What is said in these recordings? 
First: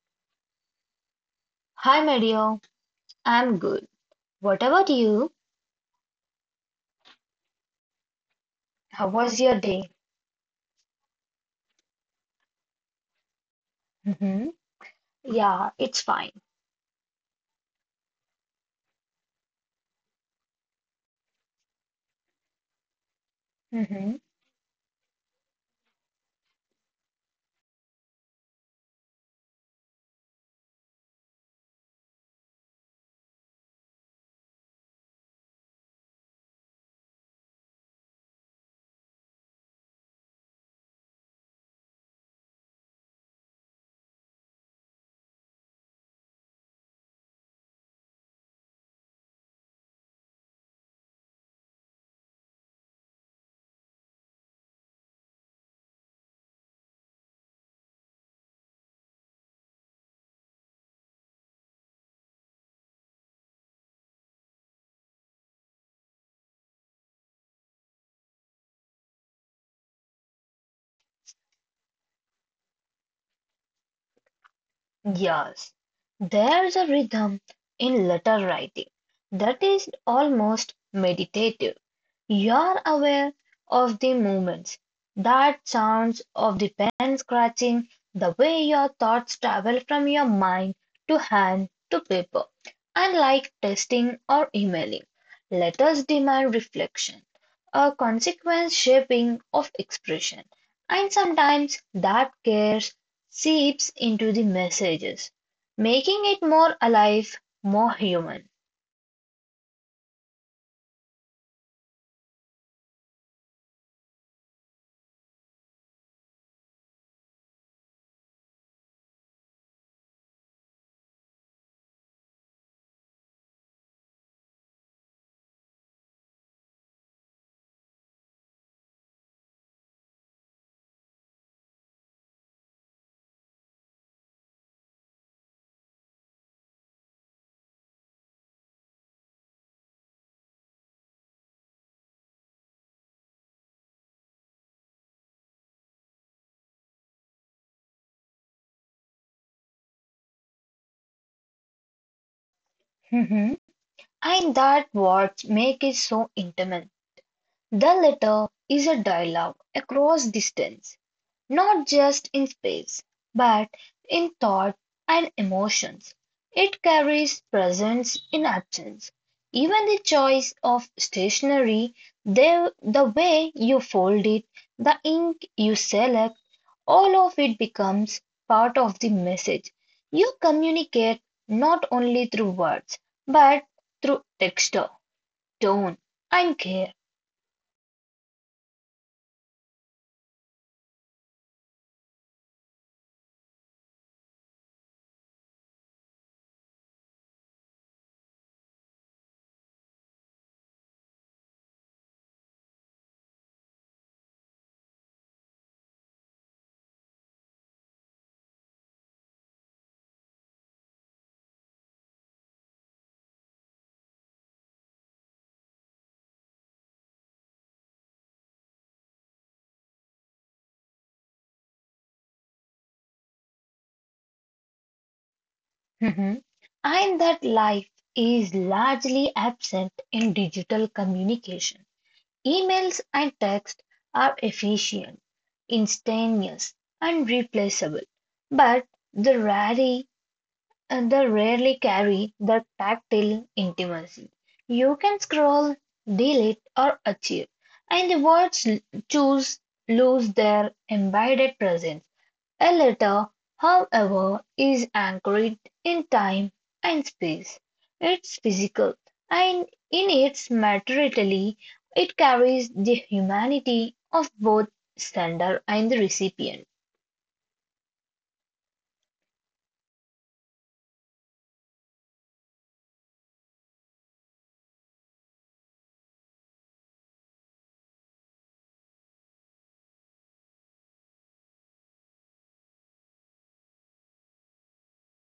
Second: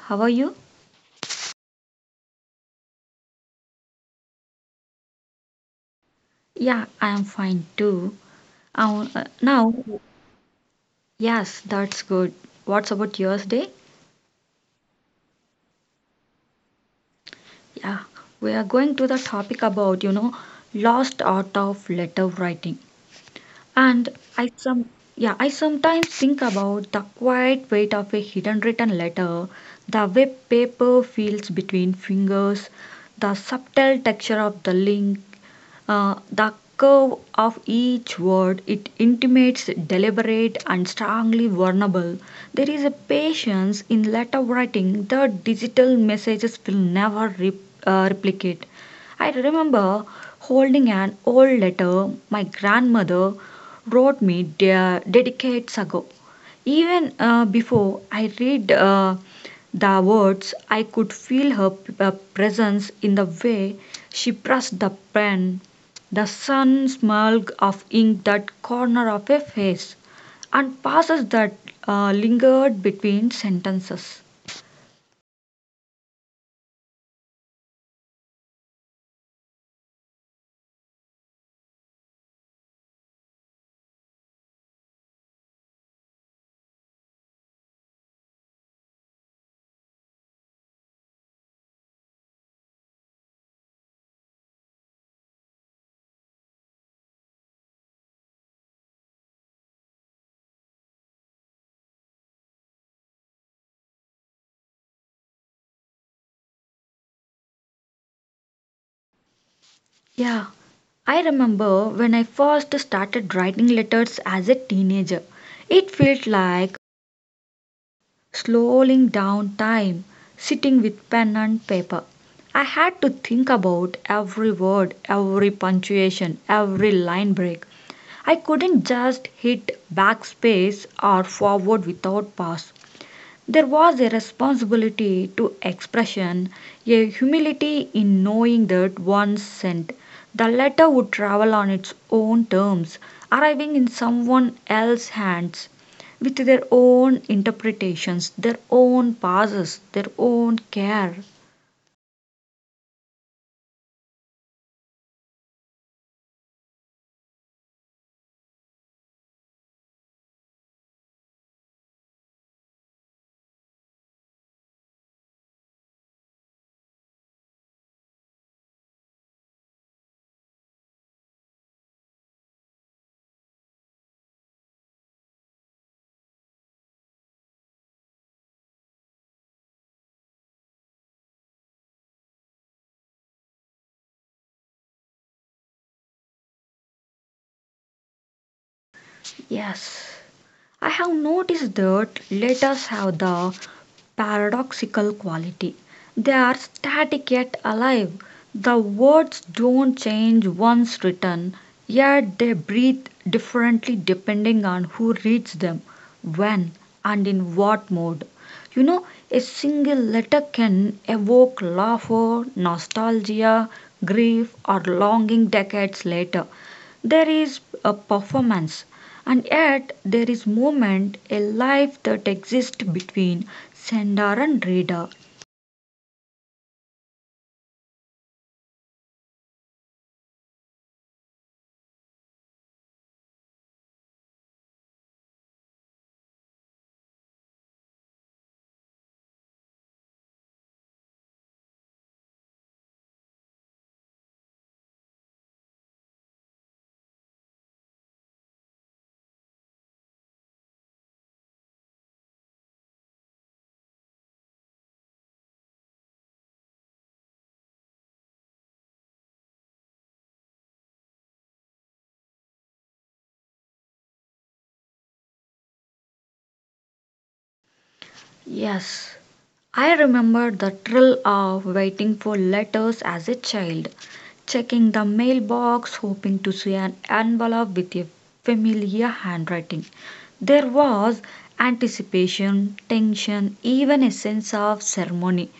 how are you? Hi, Mario. I'm good. What about you? Yeah, I am fine too. How Um, uh, was your now, day? yes, that's good. What's about yours day? Mm-hmm. Yeah, it's fine. Yeah, we are going to the topic about, you know, lost art of letter writing. Mm-hmm. And I some Yeah, I sometimes think about the quiet weight of a hidden written letter, the way paper feels between fingers, the subtle texture of the link, the curve of each word it intimates deliberate and strongly vulnerable. There is a patience in letter writing that digital messages will never replicate. I remember holding an old letter my grandmother wrote me decades ago. Even before I read the words, I could feel her presence in the way she pressed the pen the sun smug of ink that corner of a face, and pauses that lingered between sentences. Yes, there's a rhythm in letter writing that is almost meditative. You're aware of the movements, that sounds of the pen scratching, the way your thoughts travel from your mind to hand to paper. Unlike testing or emailing, letters demand reflection, a consequence shaping of expression, and sometimes that care seeps into the messages, making it more alive, more human. Yeah, I remember when I first started writing letters as a teenager. It felt like slowing down time, sitting with pen and paper. I had to think about every word, every punctuation, every line break. I couldn't just hit backspace or forward without pause. There was a responsibility to expression, a humility in knowing that one's scent, the letter would travel on its own terms, arriving in someone else's hands, with their own interpretations, their own pauses, their own care. Mhm. And that what makes it so intimate. The letter is a dialogue across distance, not just in space, but in thought and emotions. It carries presence in absence. Even the choice of stationery, the way you fold it, the ink you select, all of it becomes part of the message. You communicate not only through words, but through texture, tone, and care. Yes. I have noticed that letters have the paradoxical quality. They are static yet alive. The words don't change once written, yet they breathe differently depending on who reads them, when, and in what mode. You know, a single letter can evoke laughter, nostalgia, grief, or longing decades later. There is a performance, and yet there is movement, a life that exists between sender and reader. Mhm. And that life is largely absent in digital communication. Emails and text are efficient, instantaneous, and replaceable, but they rarely, they rarely carry the tactile intimacy. You can scroll, delete, or achieve, and choose lose their embedded presence. A letter, however, is anchored in time and space; it's physical, and in its materiality it carries the humanity of both sender and the recipient. Yes, I remember the thrill of waiting for letters as a child, checking the mailbox, hoping to see an envelope with a familiar handwriting. There was anticipation, tension, even a sense of ceremony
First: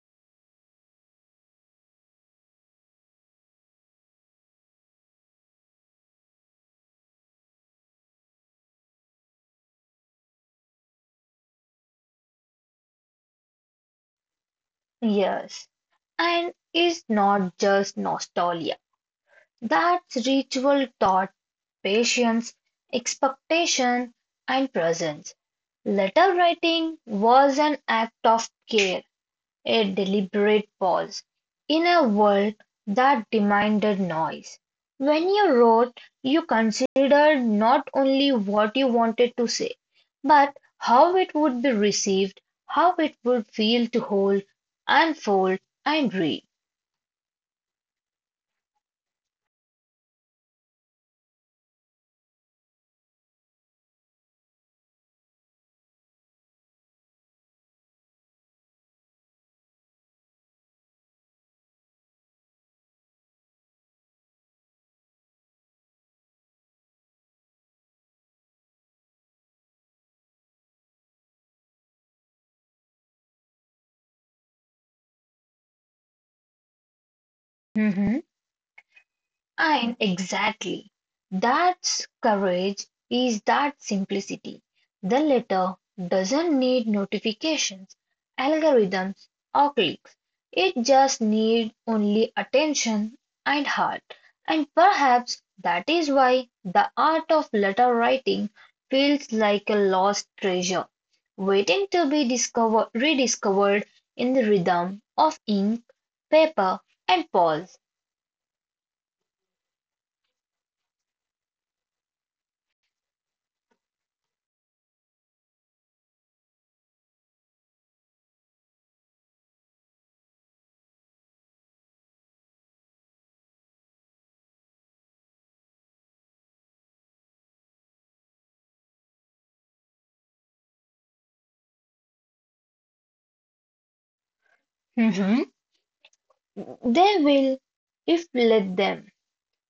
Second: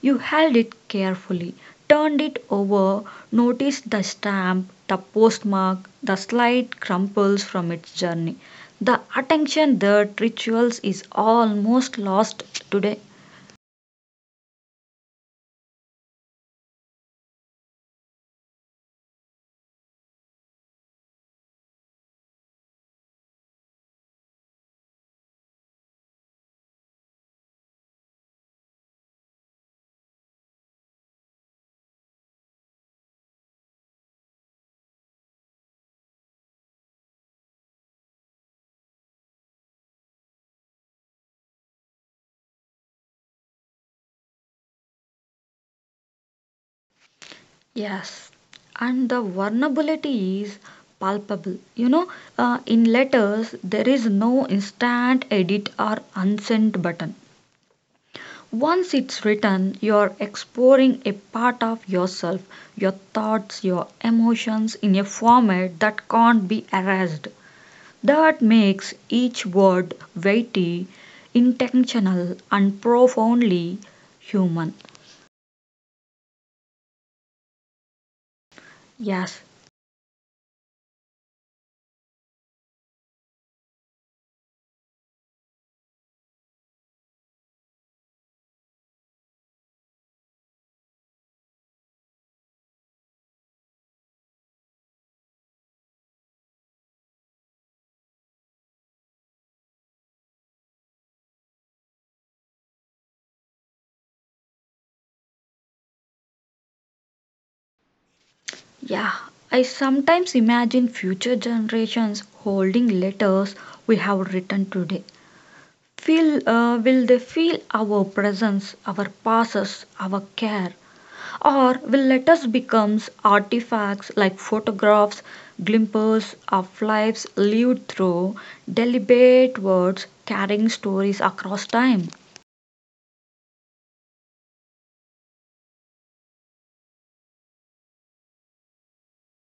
you held it carefully, turned it over, noticed the stamp, the postmark, the slight crumples from its journey. The attention that rituals is almost lost today. Yes, and is not just nostalgia. That's ritual taught patience, expectation, and presence. Letter writing was an act of care. A deliberate pause, in a world that demanded noise. When you wrote, you considered not only what you wanted to say, but how it would be received, how it would feel to hold, unfold, and read. Yes, and the vulnerability is palpable. You know, in letters, there is no instant edit or unsend button. Once it's written, you're exploring a part of yourself, your thoughts, your emotions in a format that can't be erased. That makes each word weighty, intentional, and profoundly human. Mhm. Yes, And exactly, that's courage is that simplicity. The letter doesn't need notifications, algorithms, or clicks. It just needs only attention and heart. And perhaps that is why the art of letter writing feels like a lost treasure, waiting to be discovered, rediscovered in the rhythm of ink, paper, and pause. yeah. I sometimes imagine future generations holding letters we have written today will they feel our presence, our passes, our care? Or will letters become artifacts like photographs, glimpses of lives lived through deliberate words carrying stories across time? They will, if let them.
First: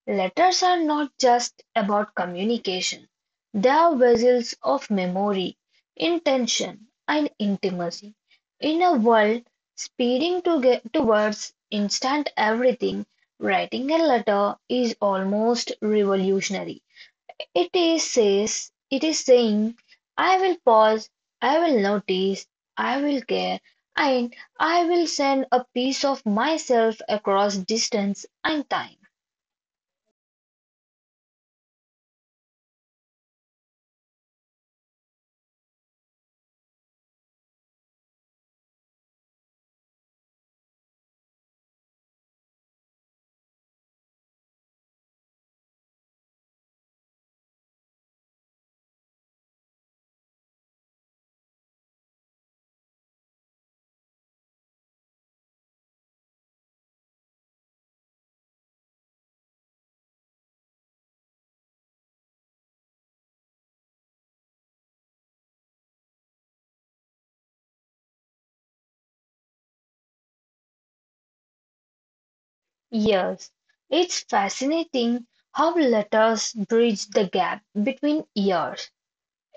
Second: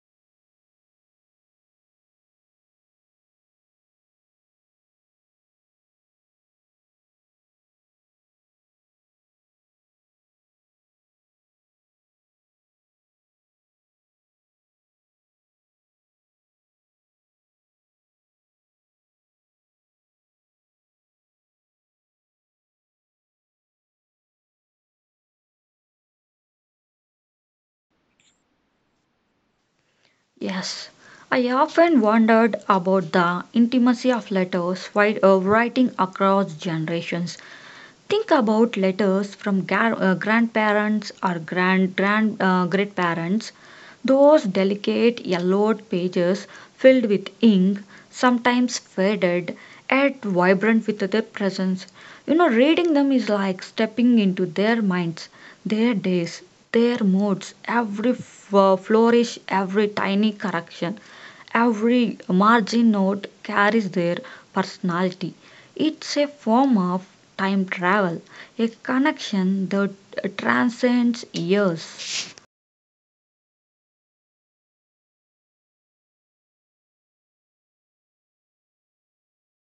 Letters are not just about communication, they are vessels of memory, intention, and intimacy. In a world speeding to get towards instant everything, writing a letter is almost revolutionary. It is says it is saying I will pause, I will notice, I will care, and I will send a piece of myself across distance and time. Yes, I often wondered about the intimacy of letters while writing across generations. Think about letters from grandparents or grand grand great parents. Those delicate yellowed pages filled with ink, sometimes faded, yet vibrant with their presence. You know, reading them is like stepping into their minds, their days, their moods, every flourish, every tiny correction, every margin note carries their personality. It's a form of time travel, a connection that transcends years. Yes, it's fascinating how letters bridge the gap between years.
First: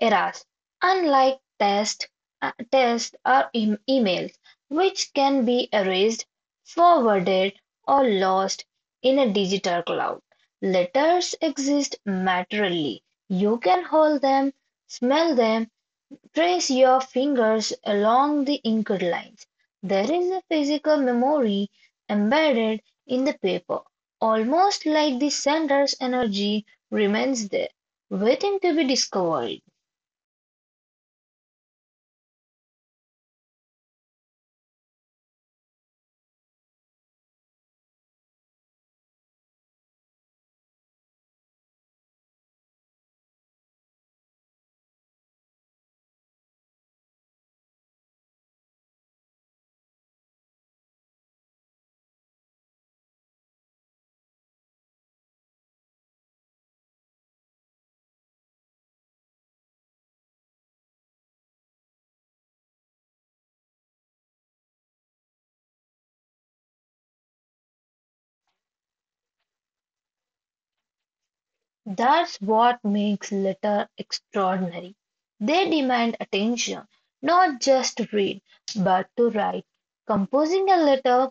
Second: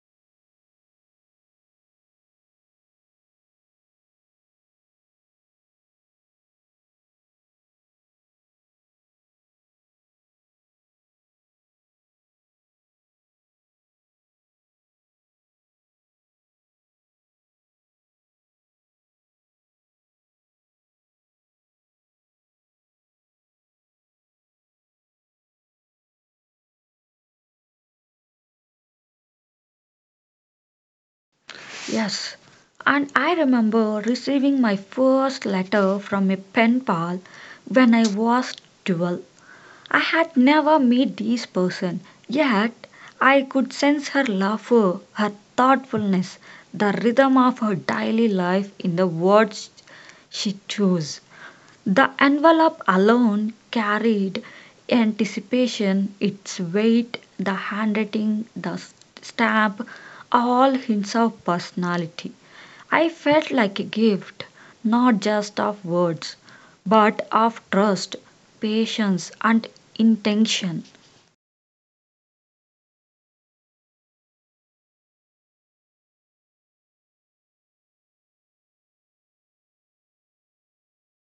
Errors, unlike text or emails, which can be erased, forwarded, or lost in a digital cloud. Letters exist materially. You can hold them, smell them, trace your fingers along the inked lines. There is a physical memory embedded in the paper, almost like the sender's energy remains there, waiting to be discovered. Yes, and I remember receiving my first letter from a pen pal when I was 12. I had never met this person, yet I could sense her laughter, her thoughtfulness, the rhythm of her daily life in the words she chose. The envelope alone carried anticipation, its weight, the handwriting, the stamp, all hints of personality. I felt like a gift, not just of words, but of trust, patience, and intention. That's what makes Letter extraordinary. They demand attention, not just to read, but to write. Composing a letter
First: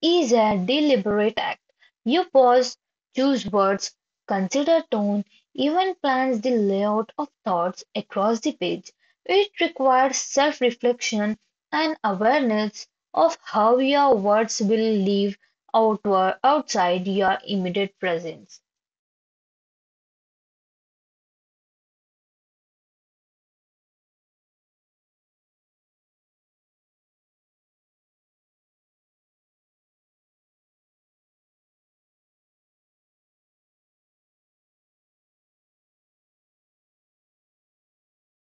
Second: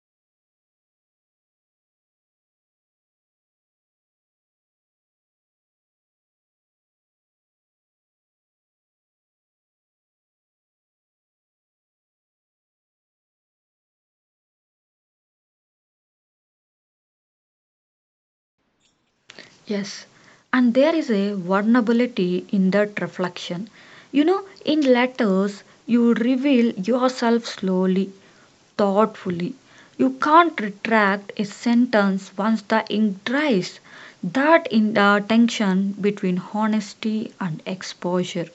is a deliberate act. You pause, choose words, consider tone, even plans the layout of thoughts across the page. It requires self reflection and awareness of how your words will live outward, outside your immediate presence. Yes, and there is a vulnerability in that reflection. You know, in letters, you reveal yourself slowly thoughtfully. You can't retract a sentence once the ink dries. That in the tension between honesty and exposure.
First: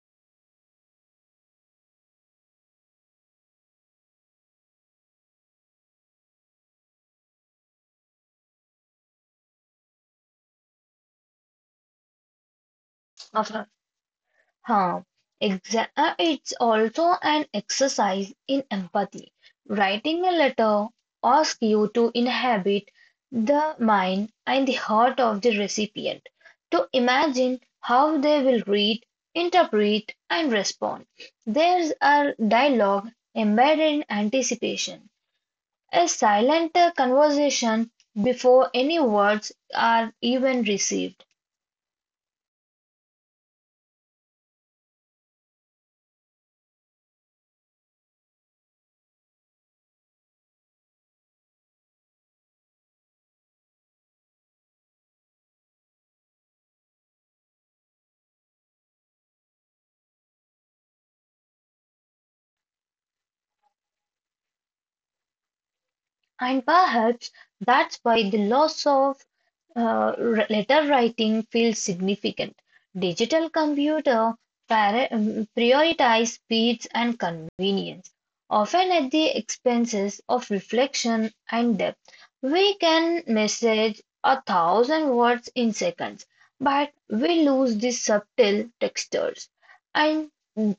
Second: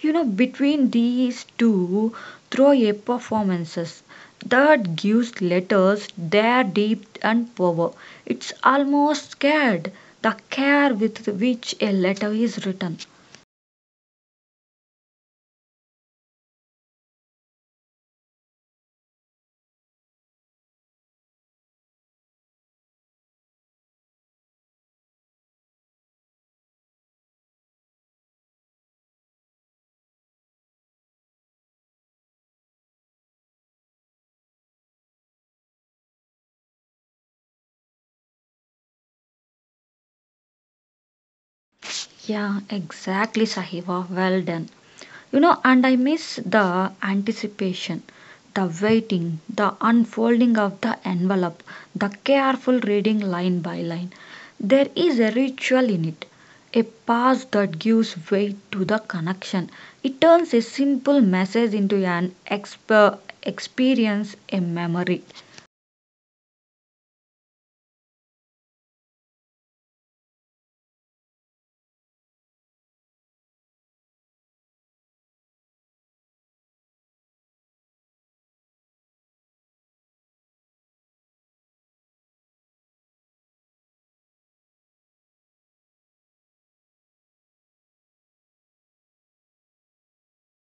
You know, between these two, throw a performances that gives letters their depth and power. It's almost scared the care with which a letter is written. Of huh? It's also an exercise in empathy. Writing a letter asks you to inhabit the mind and the heart of the recipient, to imagine how they will read, interpret, and respond. There's a dialogue embedded in anticipation, a silent conversation before any words are even received. Yeah, exactly, Sahiba. Well done. You know, and I miss the anticipation, the waiting, the unfolding of the envelope, the careful reading line by line. There is a ritual in it, a pause that gives weight to the connection. It turns a simple message into an experience, a memory. And perhaps that's why the loss of letter writing feels significant. Digital computer prioritize speeds and convenience, often at the expenses of reflection and depth. We can message a thousand words in seconds, but we lose the subtle textures and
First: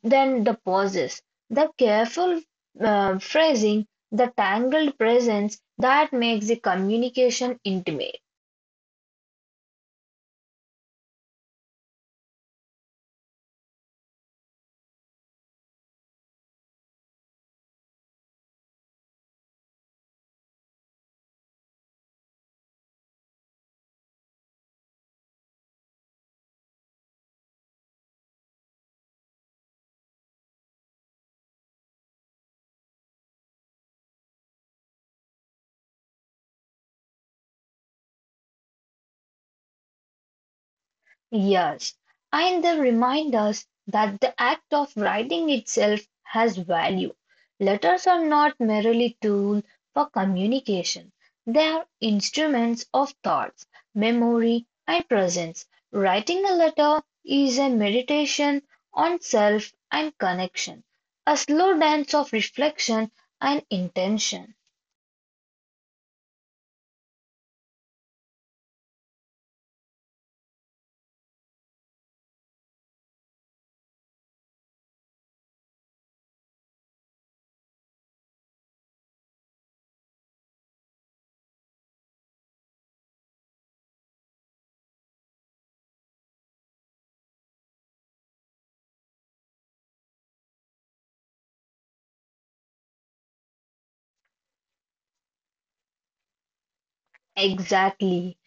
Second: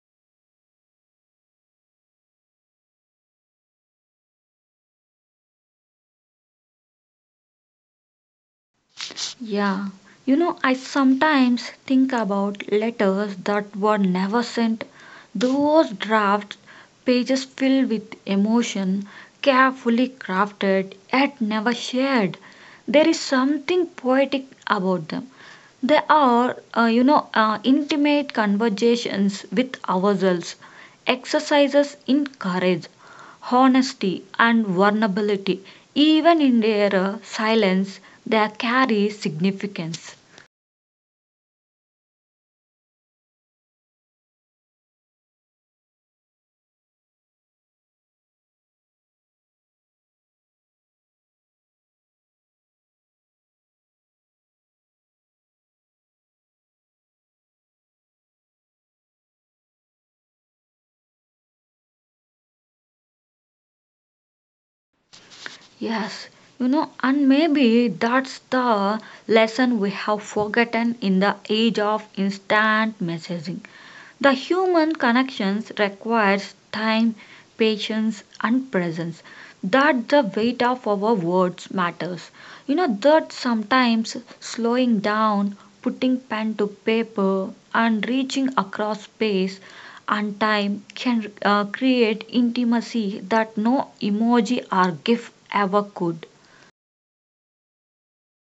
then the pauses, the careful phrasing, the tangled presence that makes the communication intimate. Yeah, you know, I sometimes think about letters that were never sent. Those draft pages filled with emotion, carefully crafted, yet never shared. There is something poetic about them. There are intimate conversations with ourselves, exercises in courage, honesty, and vulnerability. Even in their silence, they carry significance. Yes, and they remind us that the act of writing itself has value. Letters are not merely tools for communication. They are instruments of thoughts, memory, and presence. Writing a letter is a meditation on self and connection, a slow dance of reflection and intention. Yes, you know, and maybe that's the lesson we have forgotten in the age of instant messaging. The human connections requires time, patience, and presence. That the weight of our words matters. You know that sometimes slowing down, putting pen to paper, and reaching across space and time can create intimacy that no emoji or gif ever could. Exactly.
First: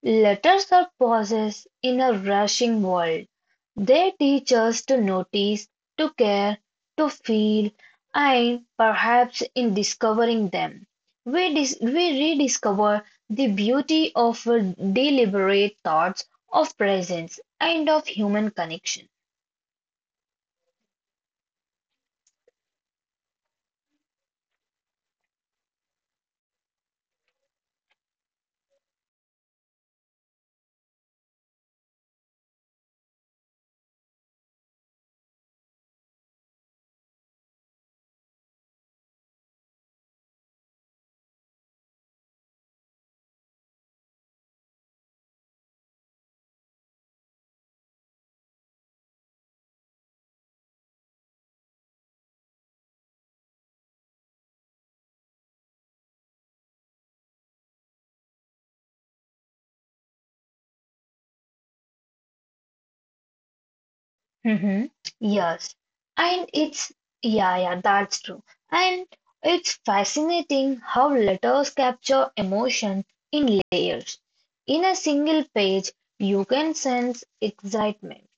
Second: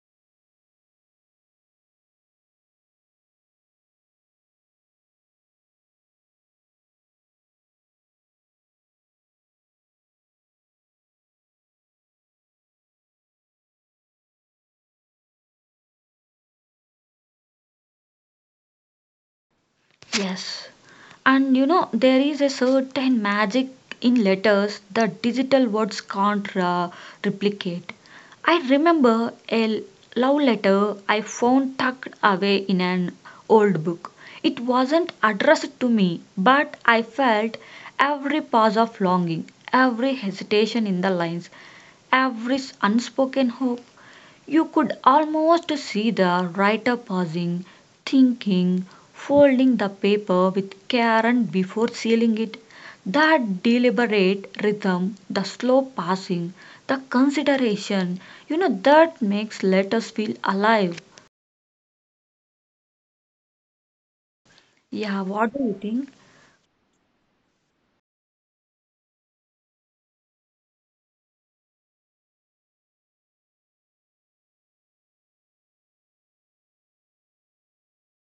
Letters are pauses in a rushing world. They teach us to notice, to care, to feel, and perhaps in discovering them, we rediscover the beauty of deliberate thoughts, of presence, and of human connection. Yes. And you know, there is a certain magic in letters that digital words can't replicate. I remember a love letter I found tucked away in an old book. It wasn't addressed to me, but I felt every pause of longing, every hesitation in the lines, every unspoken hope. You could almost see the writer pausing, thinking, folding the paper with care and before sealing it. That deliberate rhythm, the slow passing, the consideration, you know, that makes letters feel alive. Mm-hmm. Yeah, what do you Yes. think? And yeah, yeah, that's true. And it's fascinating how letters capture emotion in layers. In a single page, you can sense excitement,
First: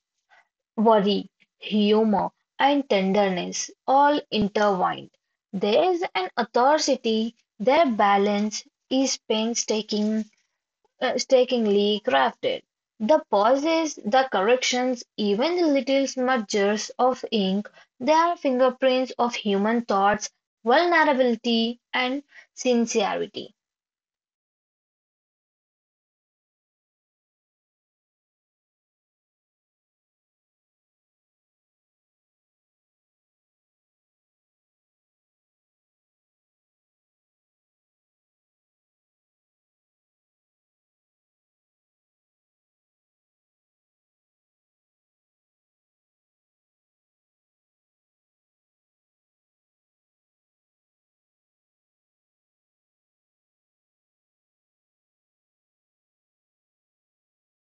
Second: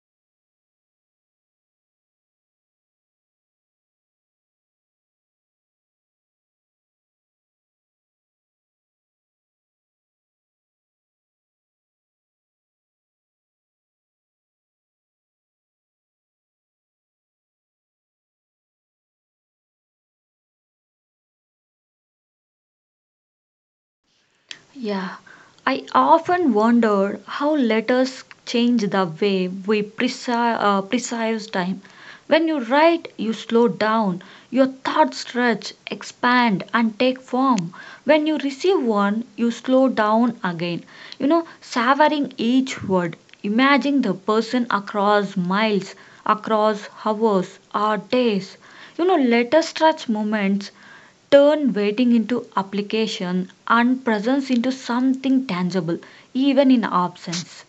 worry, humor, and tenderness all intertwined. There is an authority, their balance is painstaking strikingly crafted. The pauses, the corrections, even the little smudgers of ink, they are fingerprints of human thoughts, vulnerability, and sincerity. Yeah, I often wonder how letters change the way we precise perceive time. When you write, you slow down, your thoughts stretch, expand, and take form. When you receive one, you slow down again, you know, savoring each word, imagining the person across miles, across hours, or days. You know, letter stretch moments turn waiting into application and presence into something tangible, even in absence.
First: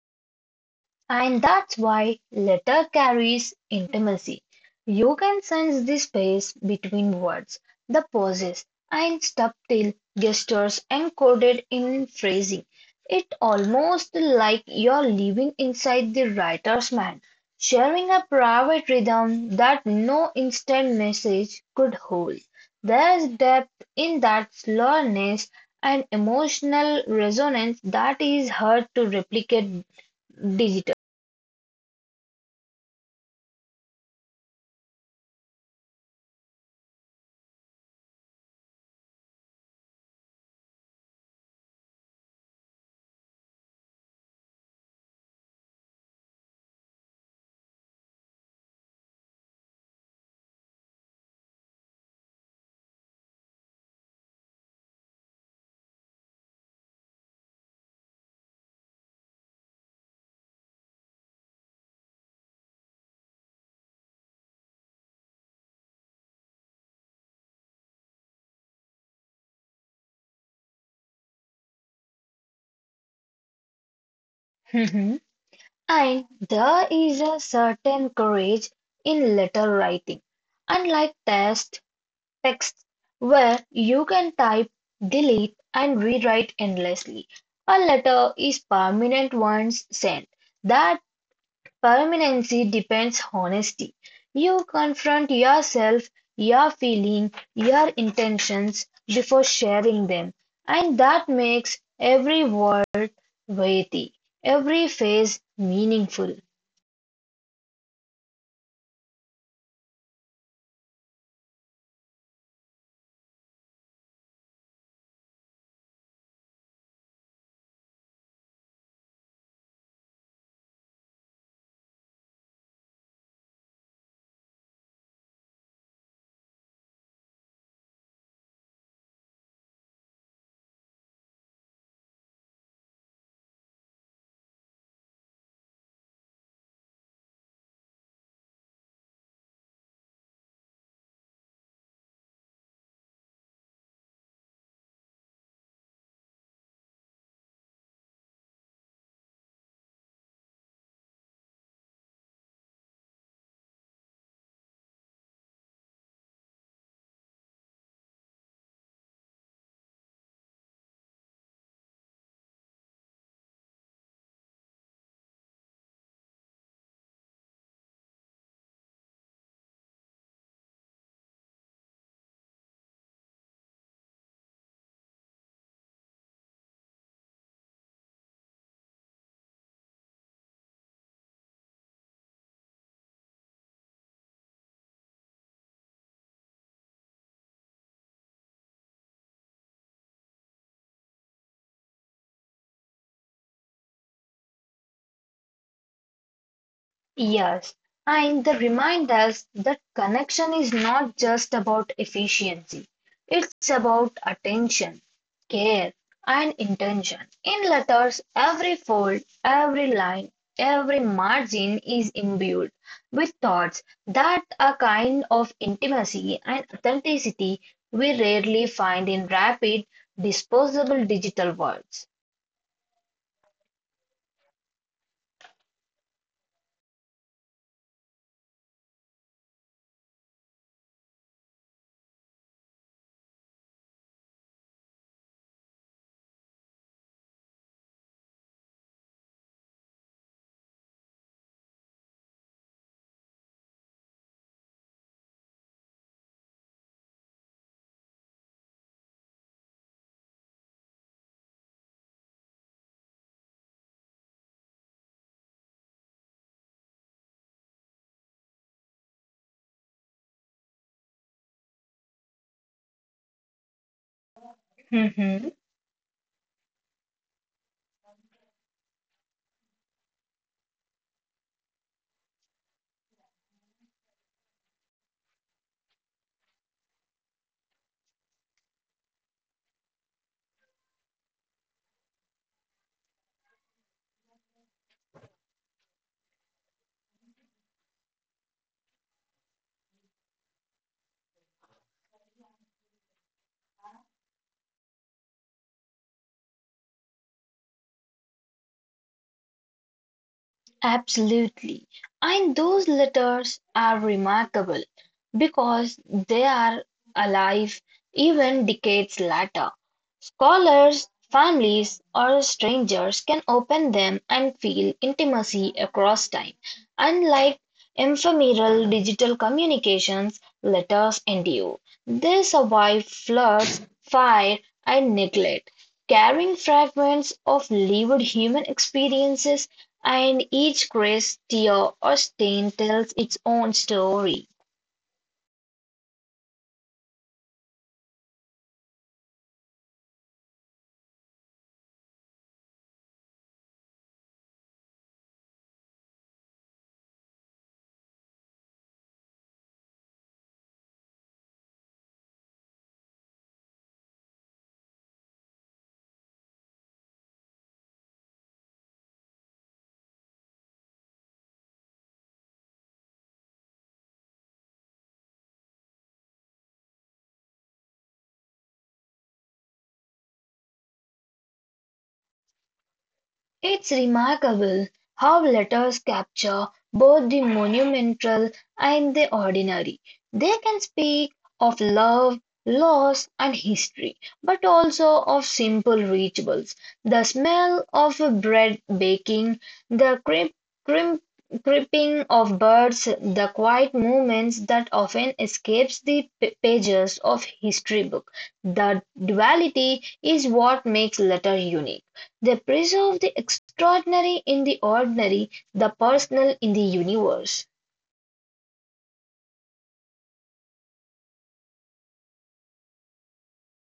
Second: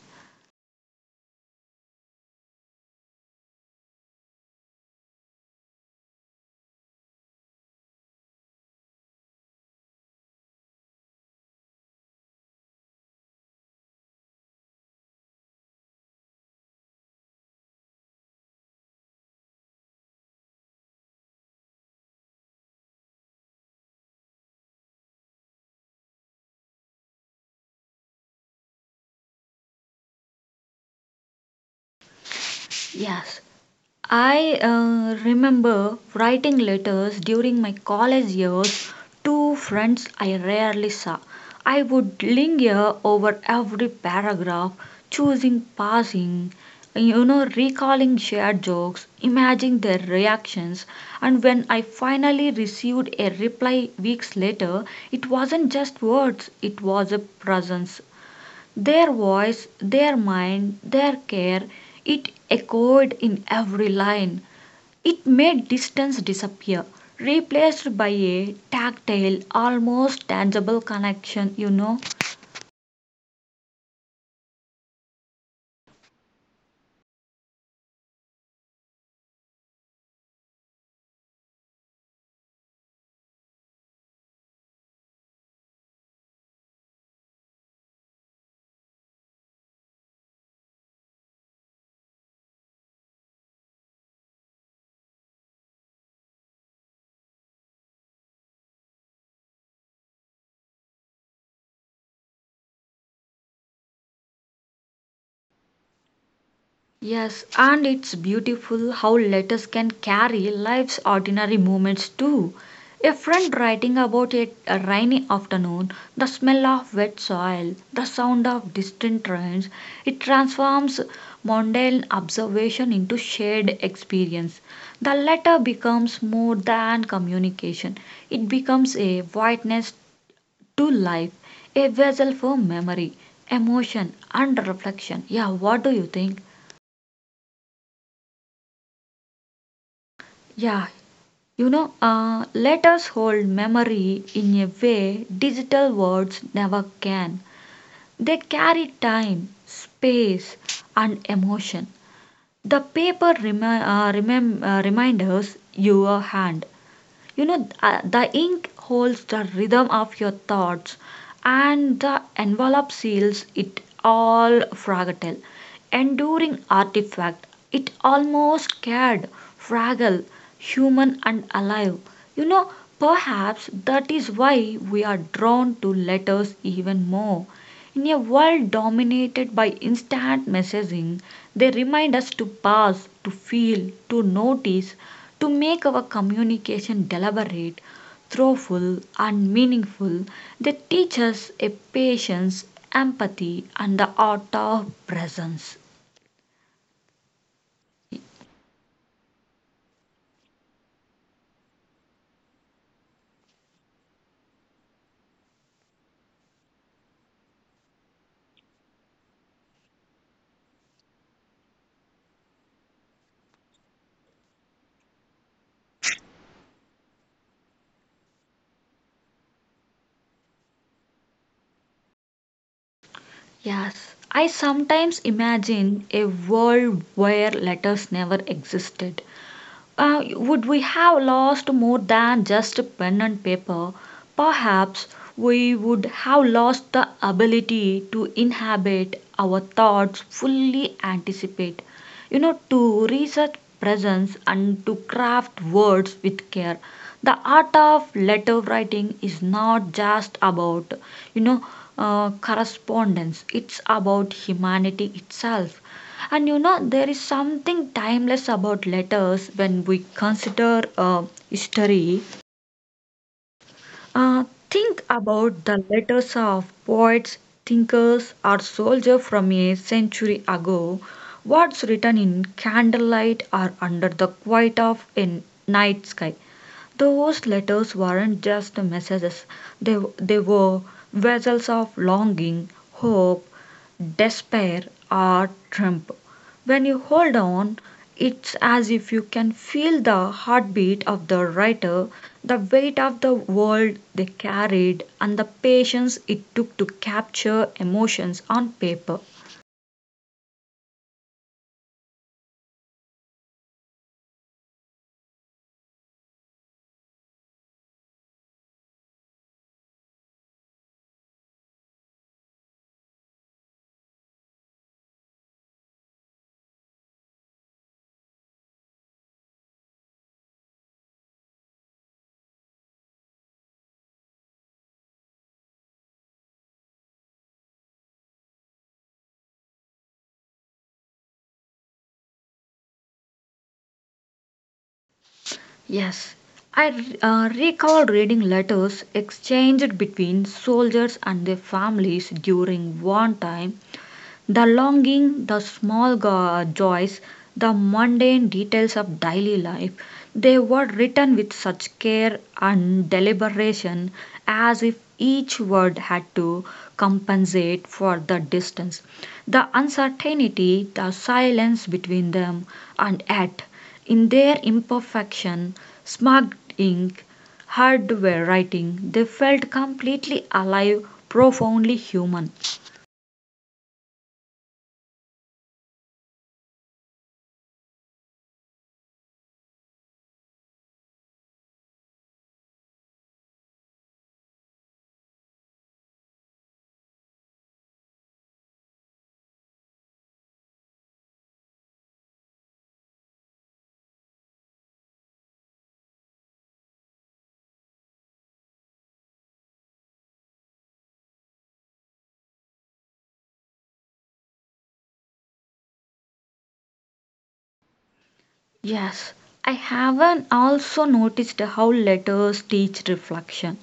And that's why letter carries intimacy. You can sense the space between words, the pauses, and subtle gestures encoded in phrasing. It almost like you're living inside the writer's mind, sharing a private rhythm that no instant message could hold. There's depth in that slowness and emotional resonance that is hard to replicate digital. Yes, I remember writing letters during my college years to friends I rarely saw. I would linger over every paragraph, choosing passing, you know, recalling shared jokes, imagining their reactions, and when I finally received a reply weeks later, it wasn't just words, it was a presence, their voice, their mind, their care, it echoed in every line. It made distance disappear, replaced by a tactile, almost tangible connection, you know. Mhm. And there is a certain courage in letter writing, unlike texts where you can type, delete, and rewrite endlessly. A letter is permanent once sent. That permanency depends honesty. You confront yourself, your feeling, your intentions before sharing them, and that makes every word weighty, every phase meaningful. Yes, and it's beautiful how letters can carry life's ordinary moments too. A friend writing about a rainy afternoon, the smell of wet soil, the sound of distant trains, it transforms mundane observation into shared experience. The letter becomes more than communication, it becomes a witness to life, a vessel for memory, emotion, and reflection. Yeah, what do you think? Yeah, you know let us hold memory in a way digital words never can they carry time space and emotion the paper reminders your hand you know the ink holds the rhythm of your thoughts and the envelope seals it all fragile enduring artifact it almost scared fragile human and alive you know perhaps that is why we are drawn to letters even more in a world dominated by instant messaging, they remind us to pause, to feel, to notice, to make our communication deliberate, thoughtful, and meaningful. They teach us a patience, empathy, and the art of presence. Yes, and they remind us that connection is not just about efficiency, it's about attention, care, and intention. In letters, every fold, every line, every margin is imbued with thoughts that are kind of intimacy and authenticity we rarely find in rapid, disposable digital worlds. Yes, I sometimes imagine a world where letters never existed would we have lost more than just pen and paper? Perhaps we would have lost the ability to inhabit our thoughts, fully anticipate, you know, to research presence and to craft words with care. The art of letter writing is not just about, you know, correspondence, it's about humanity itself and you know, there is something timeless about letters when we consider history. Uh, think about the letters of poets, thinkers, or soldiers from a century ago. What's written in candlelight or under the quiet of a night sky? Those letters weren't just messages, they were vessels of longing, hope, despair, or triumph. When you hold on, it's as if you can feel the heartbeat of the writer, the weight of the world they carried, and the patience it took to capture emotions on paper. Absolutely. And those letters are remarkable because they are alive even decades later. Scholars, families, or strangers can open them and feel intimacy across time. Unlike ephemeral digital communications, letters endure. They survive floods, fire, and neglect, carrying fragments of lived human experiences and each crest, tear, or stain tells its own story. Yes, I recall reading letters exchanged between soldiers and their families during wartime the longing, the joys, the mundane details of daily life, they were written with such care and deliberation as if each word had to compensate for the distance, the uncertainty, the silence between them, and yet, in their imperfection, smudged ink, hardware writing, they felt completely alive, profoundly human. It's remarkable how letters capture both the monumental and the ordinary. They can speak of love, loss, and history, but also of simple rituals, the smell of bread baking, the creep, crimp, creeping of birds, the quiet movements that often escapes the pages of history book. The duality is what makes letter unique. They preserve the extraordinary in the ordinary, the personal in the universe. Yes, I haven't also noticed how letters teach reflection.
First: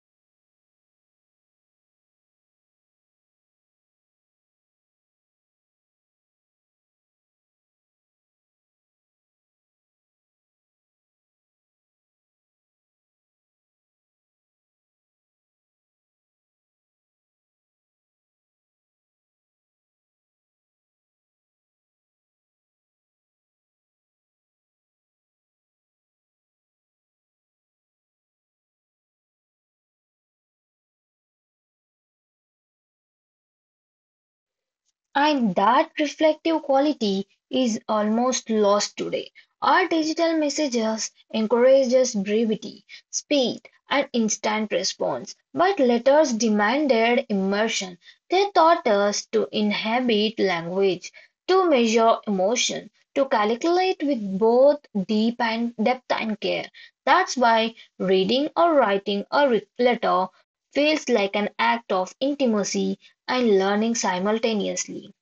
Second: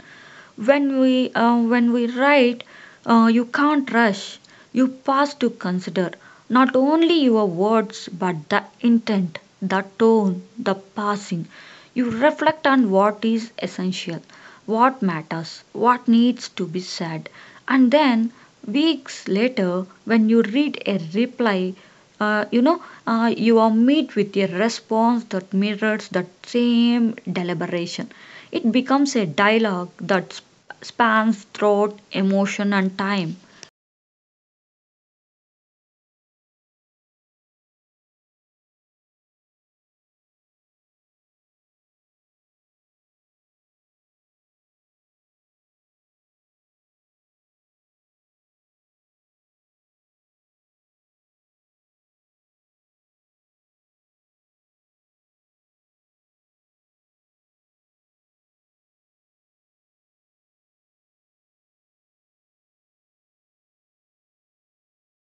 When we write, you can't rush. You pause to consider not only your words but the intent, the tone, the passing. You reflect on what is essential, what matters, what needs to be said, and then weeks later, when you read a reply uh, you know you are met with a response that mirrors that same deliberation. It becomes a dialogue that spans throughout emotion and time. And that reflective quality is almost lost today. Our digital messages encourage us brevity, speed, and instant response, but letters demanded immersion. They taught us to inhabit language, to measure emotion, to calculate with both deep and depth and care. That's why reading or writing a letter feels like an act of intimacy and learning simultaneously.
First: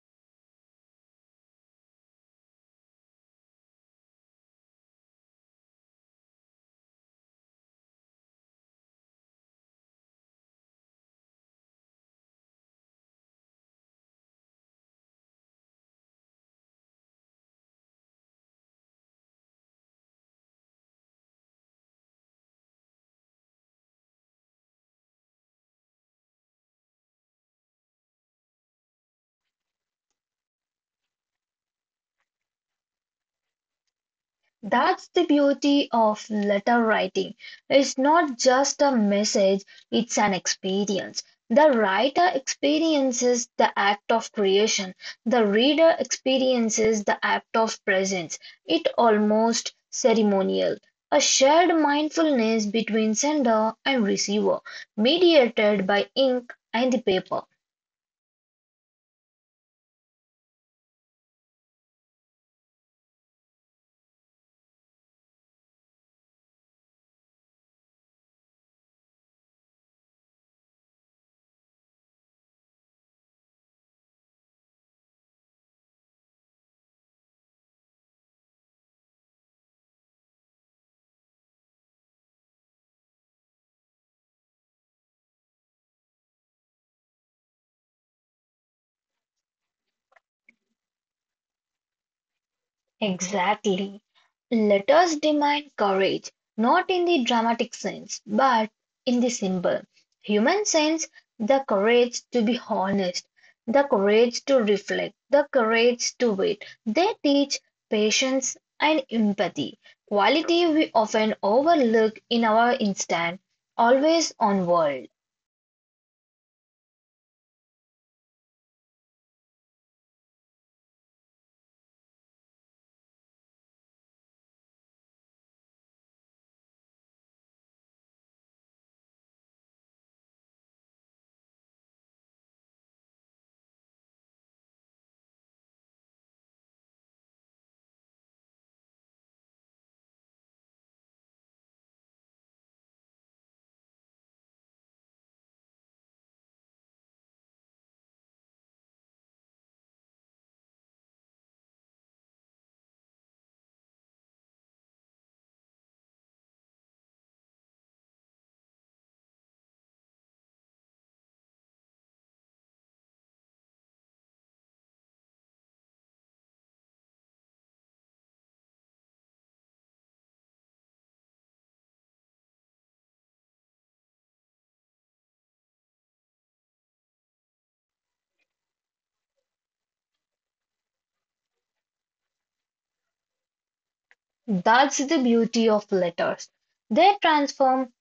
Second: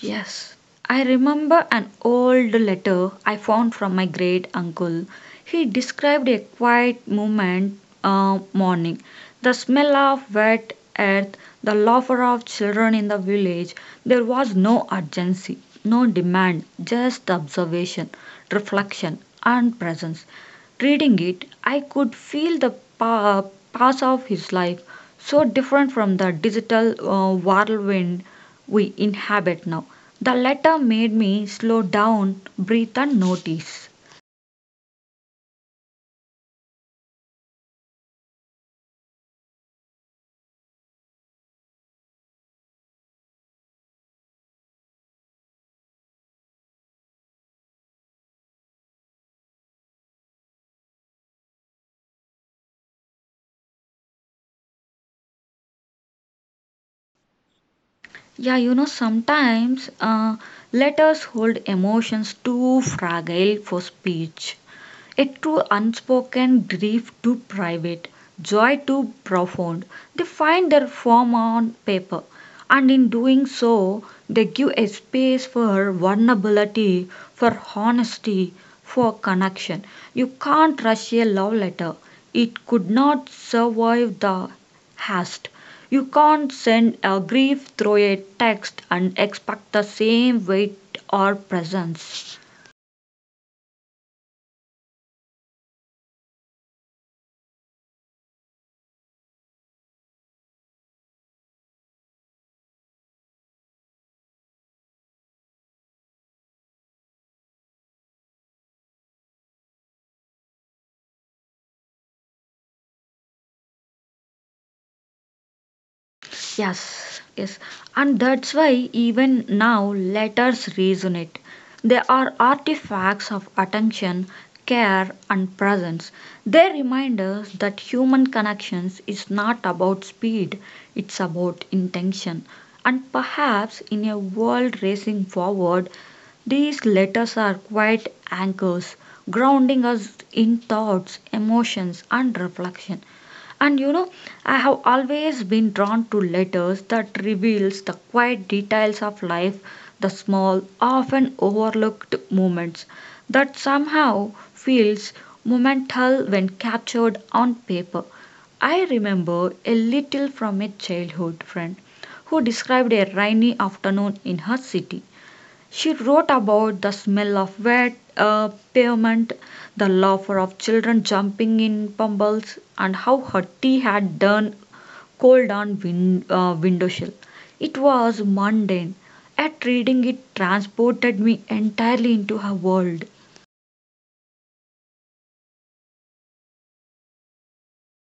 Yes, I remember an old letter I found from my great uncle. He described a quiet moment, morning, the smell of wet earth, the laughter of children in the village. There was no urgency, no demand, just observation, reflection, and presence. Reading it, I could feel the pa- pass of his life, so different from the digital whirlwind we inhabit now. The letter made me slow down, breathe, and notice. That's the beauty of letter writing. It's not just a message, it's an experience. The writer experiences the act of creation, the reader experiences the act of presence. It almost ceremonial. A shared mindfulness between sender and receiver, mediated by ink and the paper. Yeah, sometimes letters hold emotions too fragile for speech. Yet through unspoken grief too private, joy too profound, they find their form on paper, and in doing so, they give a space for vulnerability, for honesty, for connection. You can't rush a love letter, it could not survive the haste. You can't send a grief through a text and expect the same weight or presence. Exactly. Let us demand courage, not in the dramatic sense, but in the simple human sense the courage to be honest, the courage to reflect, the courage to wait. They teach patience and empathy, quality we often overlook in our instant, always on world. Yes, yes. And that's why even now letters resonate. They are artifacts of attention, care, and presence. They remind us that human connections is not about speed, it's about intention. And perhaps in a world racing forward, these letters are quite anchors, grounding us in thoughts, emotions, and reflection. And you know, I have always been drawn to letters that reveals the quiet details of life, the small, often overlooked moments that somehow feels momental when captured on paper. I remember a little from a childhood friend who described a rainy afternoon in her city. She wrote about the smell of wet, pavement, the laughter of children jumping in pummels, and how her tea had turned cold on windowsill. It was mundane. At reading it transported me entirely into her world. That's the beauty of letters. They transform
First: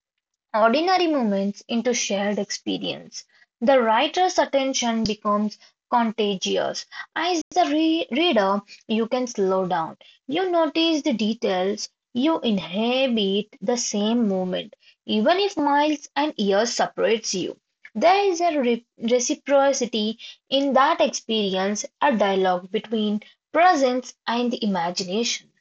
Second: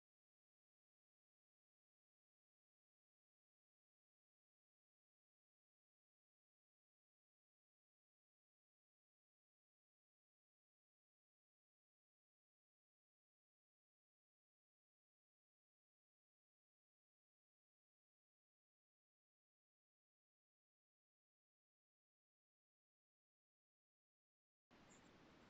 ordinary moments into shared experience. The writer's attention becomes contagious. As the reader, you can slow down. You notice the details. You inhabit the same moment, even if miles and years separates you. There is a reciprocity in that experience, a dialogue between presence and the imagination.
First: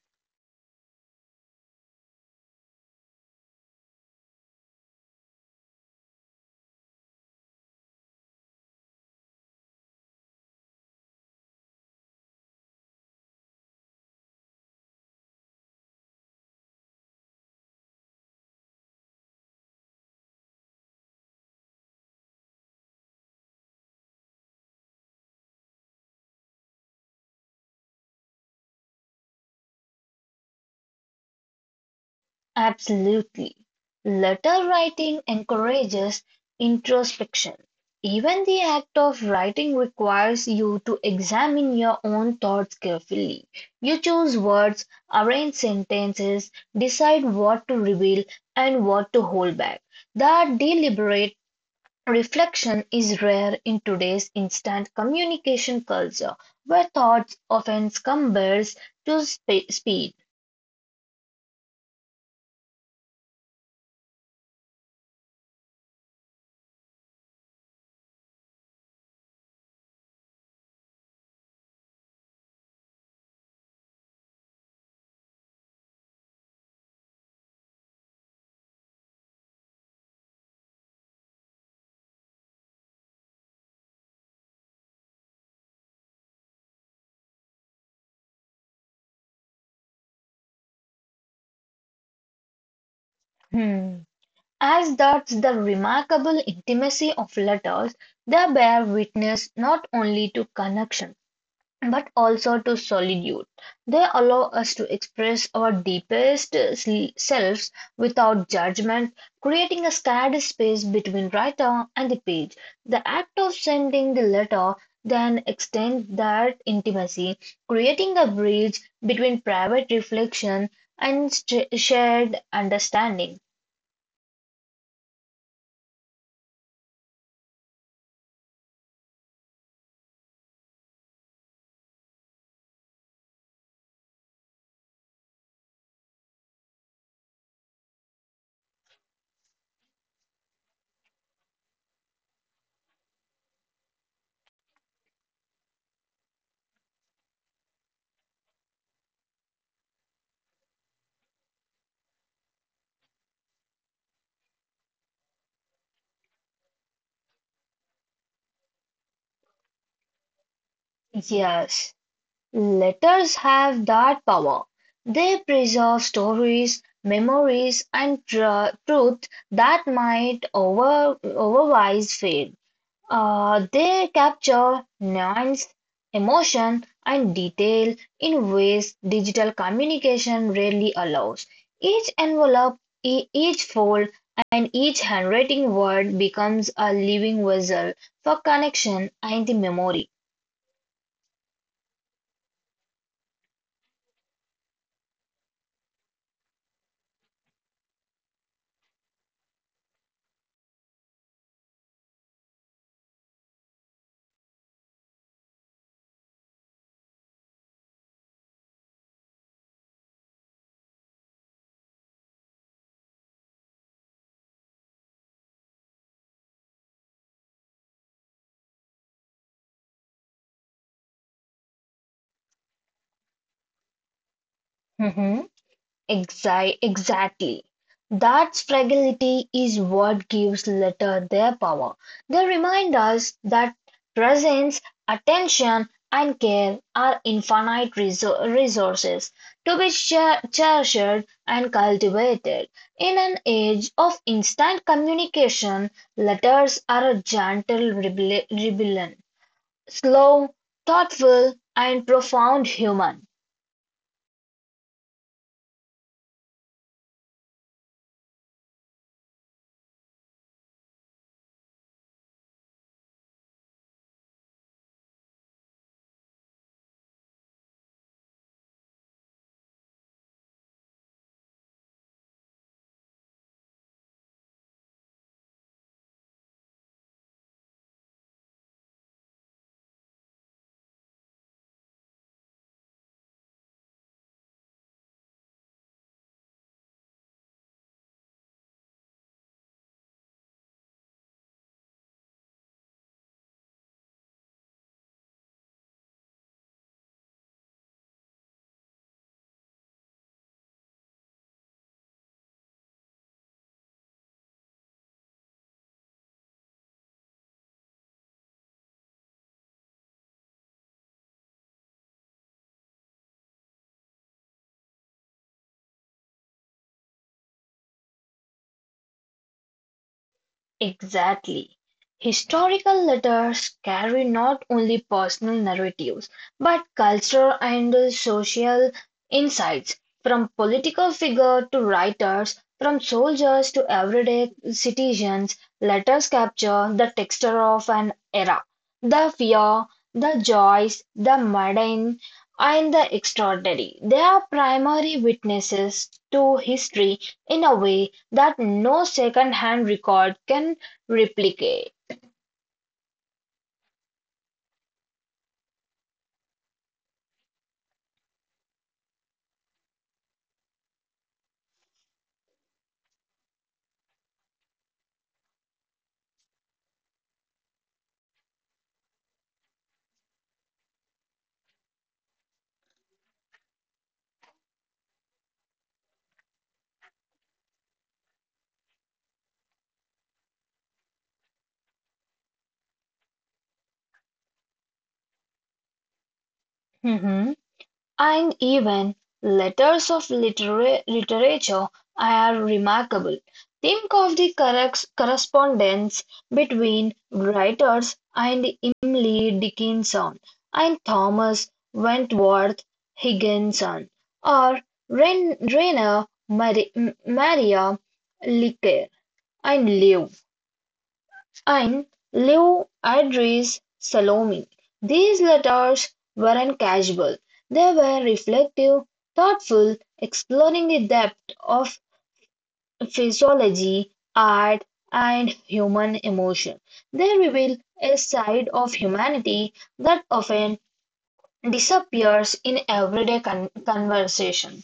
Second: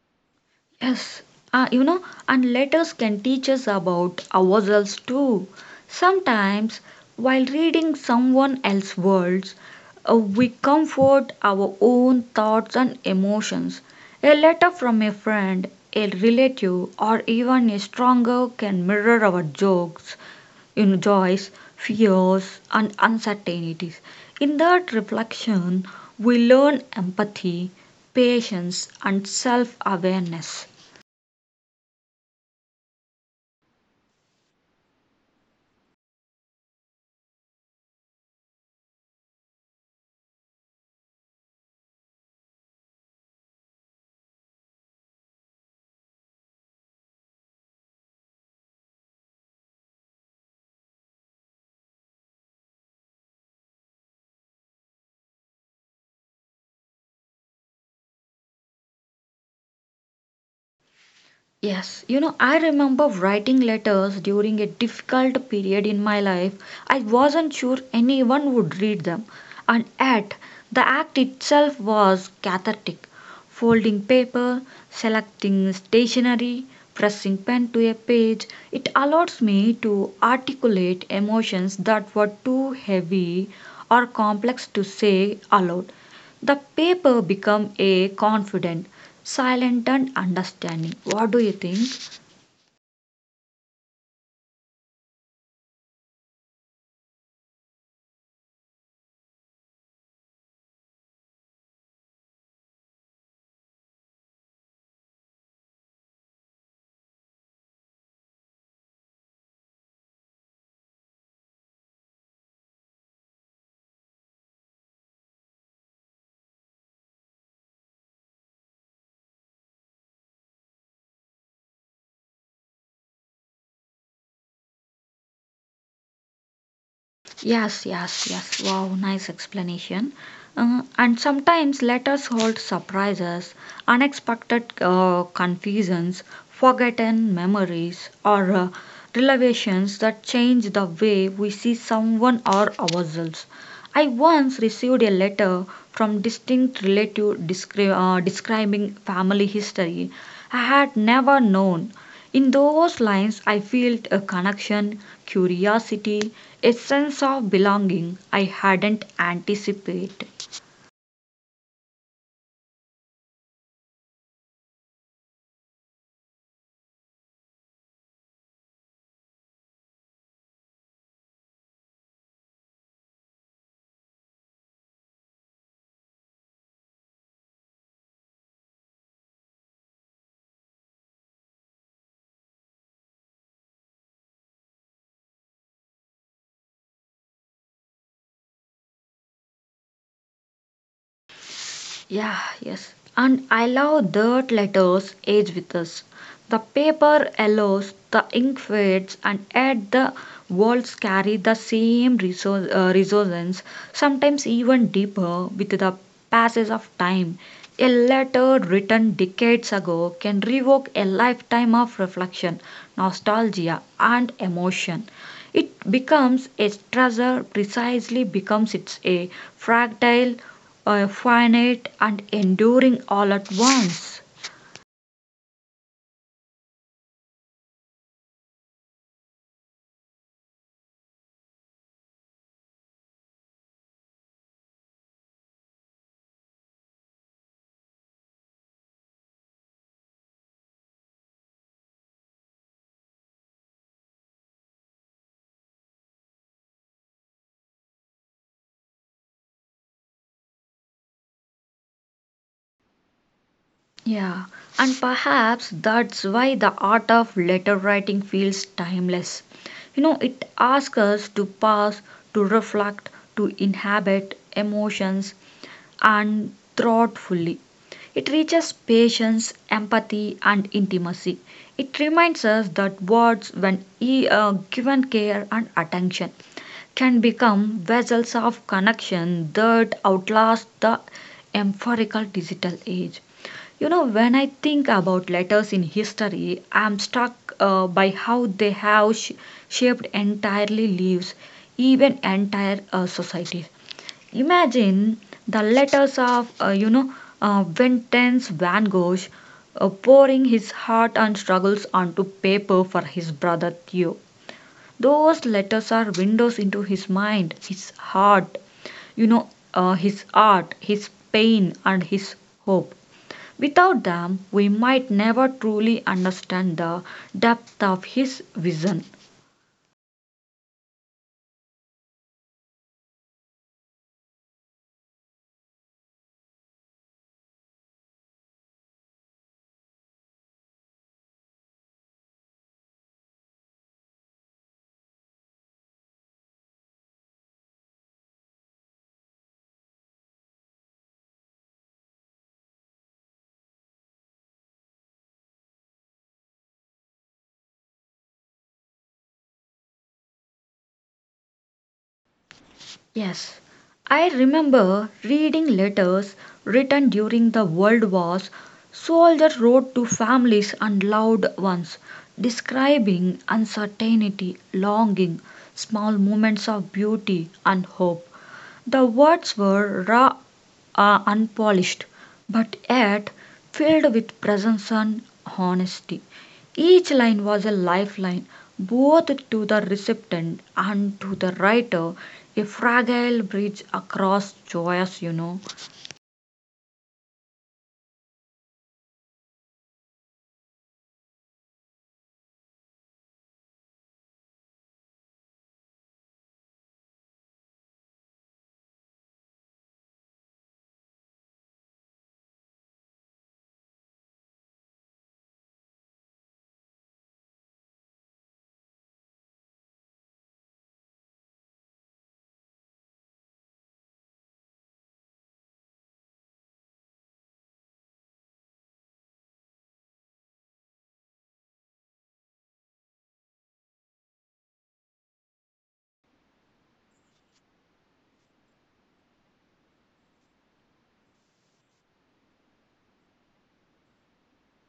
Yes, you know, and letters can teach us about ourselves too. Sometimes, while reading someone else's words, we comfort our own thoughts and emotions. A letter from a friend, a relative, or even a stronger can mirror our jokes, you know, joys, fears, and uncertainties. In that reflection, we learn empathy, patience, and self awareness. Absolutely. Letter writing encourages introspection. Even the act of writing requires you to examine your own thoughts carefully. You choose words, arrange sentences, decide what to reveal and what to hold back. That deliberate reflection is rare in today's instant communication culture, where thoughts often compares to speed. Yes, you know, I remember writing letters during a difficult period in my life. I wasn't sure anyone would read them, and yet the act itself was cathartic. Folding paper, selecting stationery, pressing pen to a page, it allows me to articulate emotions that were too heavy or complex to say aloud. The paper become a confident, silent and understanding. What do you think? Hmm. As does the remarkable intimacy of letters, they bear witness not only to connection, but also to solitude. They allow us to express our deepest selves without judgment, creating a scared space between writer and the page. The act of sending the letter then extends that intimacy, creating a bridge between private reflection and shared understanding. Yes, yes, yes. Wow, nice explanation. And sometimes letters hold surprises, unexpected confusions, forgotten memories, or revelations that change the way we see someone or ourselves. I once received a letter from distinct relative describing family history I had never known. In those lines, I felt a connection, curiosity, a sense of belonging I hadn't anticipated. Yes. Letters have that power; they preserve stories, memories, and truth that might otherwise fade. They capture nuance, emotion, and detail in ways digital communication rarely allows. Each envelope, each fold, and each handwriting word becomes a living vessel for connection and the memory. Yeah, yes. And I love that letters age with us. The paper yellows, the ink fades, and yet the walls carry the same resource, resonance, sometimes even deeper with the passage of time. A letter written decades ago can revoke a lifetime of reflection, nostalgia, and emotion. It becomes a stressor precisely becomes it's a fragile, finite, and enduring all at once. Mhm. Exactly. That fragility is what gives letter their power. They remind us that presence, attention, and care are infinite resources to be cherished and cultivated. In an age of instant communication, letters are a gentle rebellion, slow, thoughtful, and profound human. Yeah, and perhaps that's why the art of letter writing feels timeless. You know, it asks us to pause, to reflect, to inhabit emotions and thoughtfully. It reaches patience, empathy, and intimacy. It reminds us that words, when given care and attention, can become vessels of connection that outlast the empirical digital age. You know, when I think about letters in history, I'm struck by how they have shaped entirely lives, even entire societies. Imagine the letters of, Vincent van Gogh, pouring his heart and struggles onto paper for his brother Theo. Those letters are windows into his mind, his heart, you know, his art, his pain, and his hope. Without them, we might never truly understand the depth of his vision. Exactly. Historical letters carry not only personal narratives but cultural and social insights, from political figures to writers, from soldiers to everyday citizens. Letters capture the texture of an era, the fear, the joys, the mundane, and the extraordinary. They are primary witnesses to history in a way that no second-hand record can replicate. Yes, I remember reading letters written during the World Wars. Soldiers wrote to families and loved ones, describing uncertainty, longing, small moments of beauty and hope. The words were raw, unpolished, but yet filled with presence and honesty. Each line was a lifeline, both to the recipient and to the writer, a fragile bridge across joyous, you know. Hmm. And even letters of literature are remarkable. Think of the correspondence between writers and Emily Dickinson and Thomas Wentworth Higginson or Rainer Maria Leaker and Leo. And Lew Andrees Salome, these letters weren't casual, they were reflective, thoughtful, exploring the depth of physiology, art, and human emotion. They reveal a side of humanity that often disappears in everyday conversation.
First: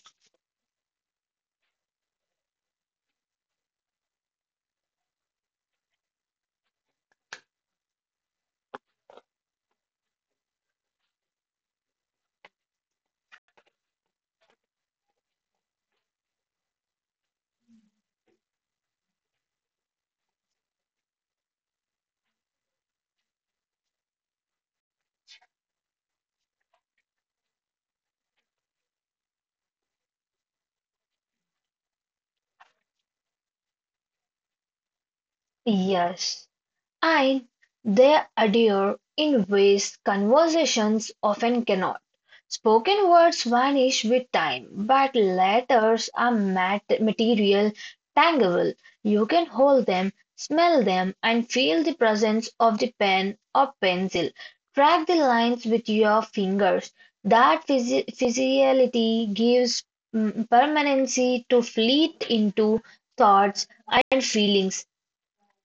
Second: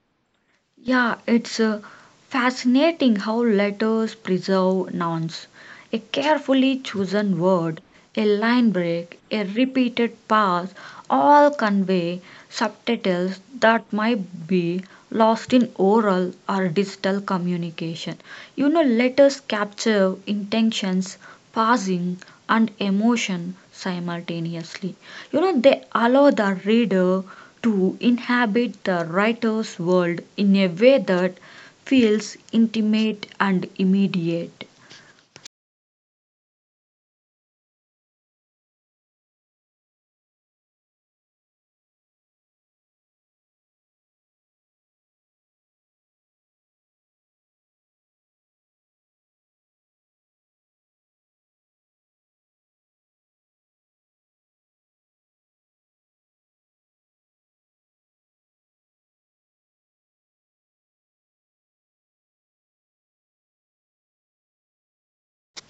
Yeah, it's fascinating how letters preserve nouns. A carefully chosen word, a line break, a repeated pass all convey subtitles that might be lost in oral or digital communication. You know, letters capture intentions, passing, and emotion simultaneously. You know, they allow the reader to inhabit the writer's world in a way that feels intimate and immediate. Yes. And they adhere in ways conversations often cannot. Spoken words vanish with time, but letters are material, tangible. You can hold them, smell them, and feel the presence of the pen or pencil. Track the lines with your fingers. That physicality gives permanency to fleet into thoughts and feelings.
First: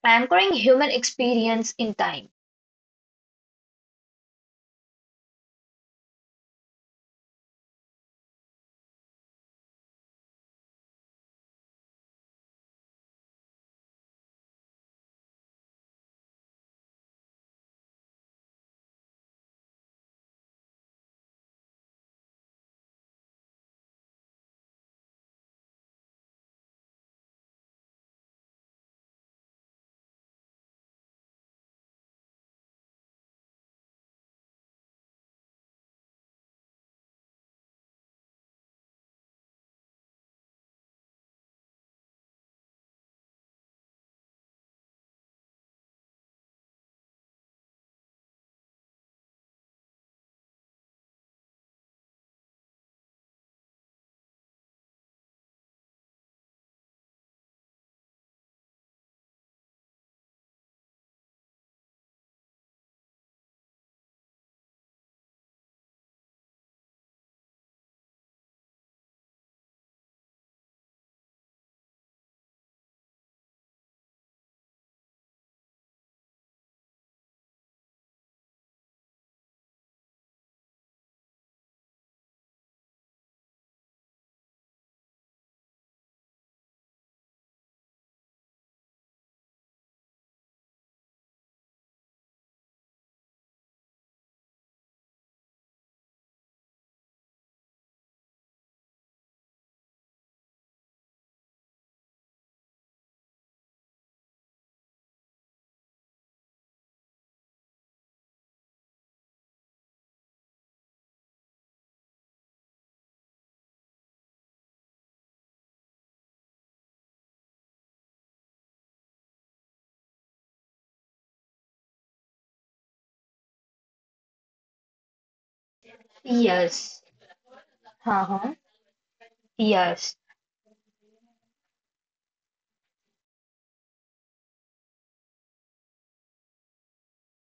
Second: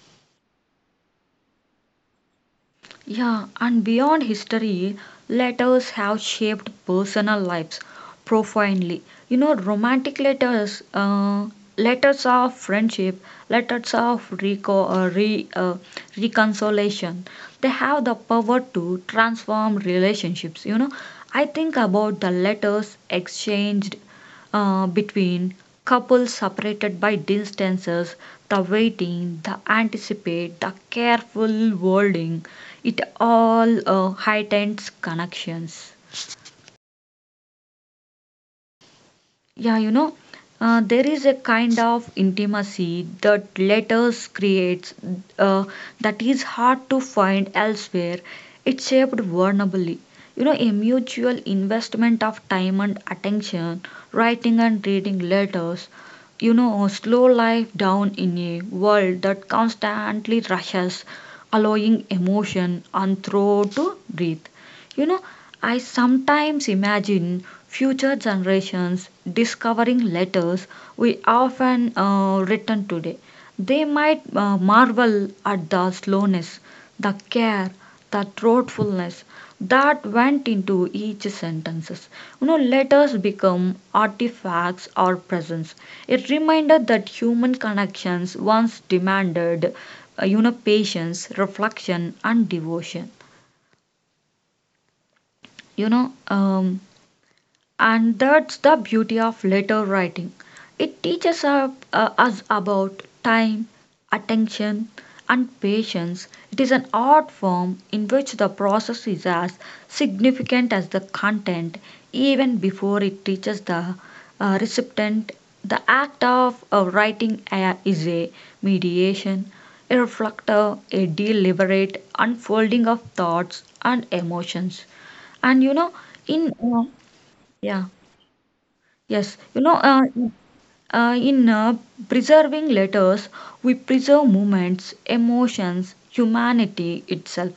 Anchoring human experience in time. Yeah, and beyond history, letters have shaped personal lives profoundly. You know, romantic letters, letters of friendship, letters of reconciliation, they have the power to transform relationships. You know, I think about the letters exchanged between couples separated by distances, the waiting, the anticipate, the careful wording, it all heightens connections. Yeah, there is a kind of intimacy that letters creates uh, that is hard to find elsewhere. It's shaped vulnerably. You know, a mutual investment of time and attention, writing and reading letters, you know, slow life down in a world that constantly rushes, allowing emotion and throw to breathe. You know, I sometimes imagine future generations discovering letters we often written today. They might marvel at the slowness, the care, the thoughtfulness that went into each sentences. You know, letters become artifacts or presents. It reminded that human connections once demanded, patience, reflection, and devotion you know um, And that's the beauty of letter writing. It teaches us about time, attention, and patience. It is an art form in which the process is as significant as the content, even before it teaches the recipient. The act of writing a, is a mediation, a reflector, a deliberate unfolding of thoughts and emotions. And you know, in Yes. yeah. Uh-huh. Yes, you know, Yes. In preserving letters, we preserve moments, emotions, humanity itself.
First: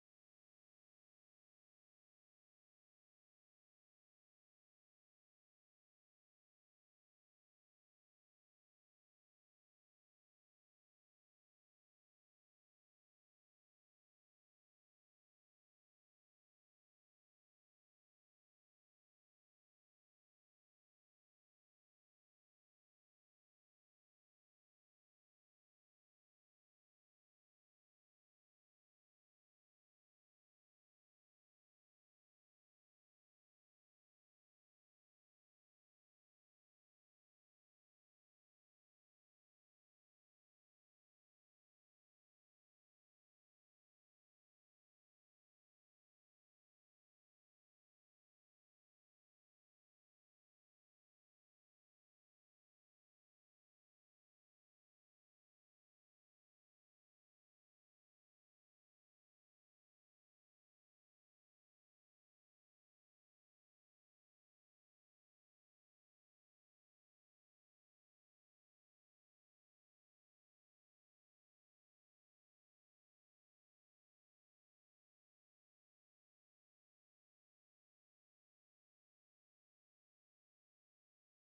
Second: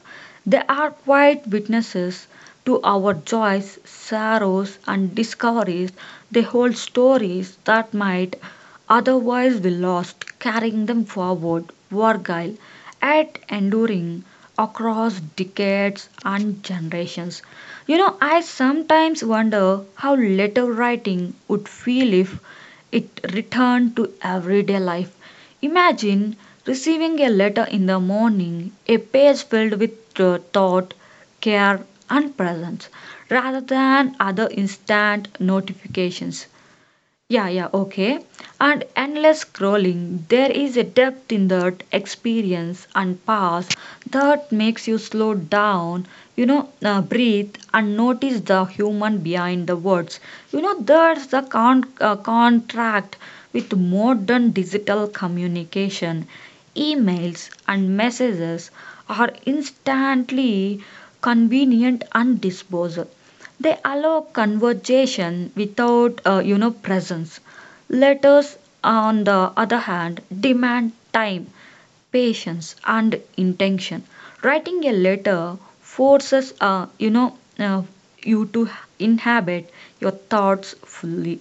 They are quiet witnesses to our joys, sorrows, and discoveries. They hold stories that might otherwise be lost, carrying them forward, Wargile, at enduring across decades and generations. You know, I sometimes wonder how letter writing would feel if it returned to everyday life. Imagine receiving a letter in the morning, a page filled with thought, care, and presence, rather than other instant notifications. Yeah, yeah, okay. And endless scrolling, there is a depth in that experience and pause that makes you slow down, breathe and notice the human behind the words. You know, there's the contract with modern digital communication. Emails and messages are instantly convenient and disposable. They allow conversation without, presence. Letters, on the other hand, demand time, patience, and intention. Writing a letter forces, you to inhabit your thoughts fully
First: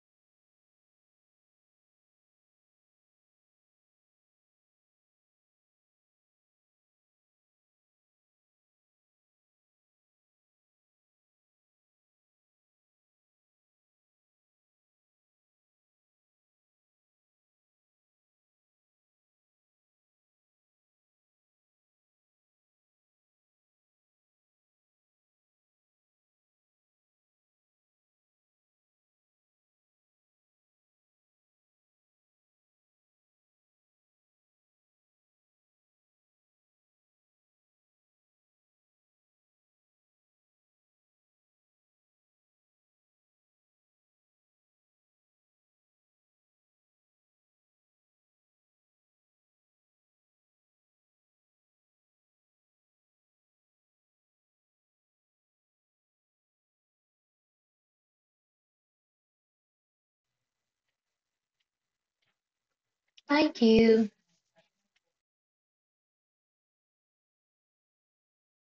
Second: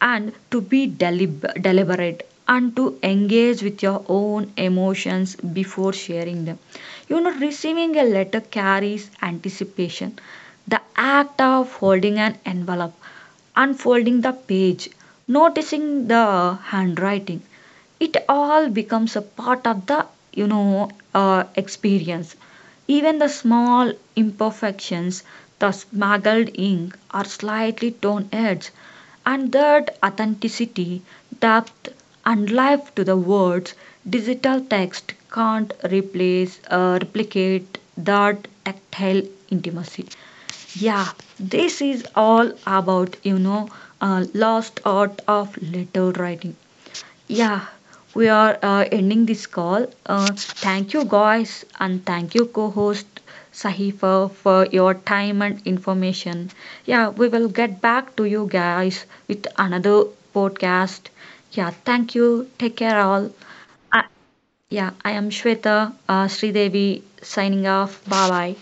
and to be deliberate and to engage with your own emotions before sharing them. You know, receiving a letter carries anticipation. The act of holding an envelope, unfolding the page, noticing the handwriting, it all becomes a part of the experience. Even the small imperfections, the smuggled ink or slightly torn edge, and that authenticity, depth, and life to the words, digital text can't replicate that tactile intimacy. Yeah, this is all about, lost art of letter writing. Yeah, we are ending this call. Thank you, guys, and thank you, co host Sahifa, for your time and information. Yeah, we will get back to you guys with another podcast. Yeah, thank you. Take care, all. Thank Uh, you. yeah, I am Shweta Sridevi signing off. Bye bye.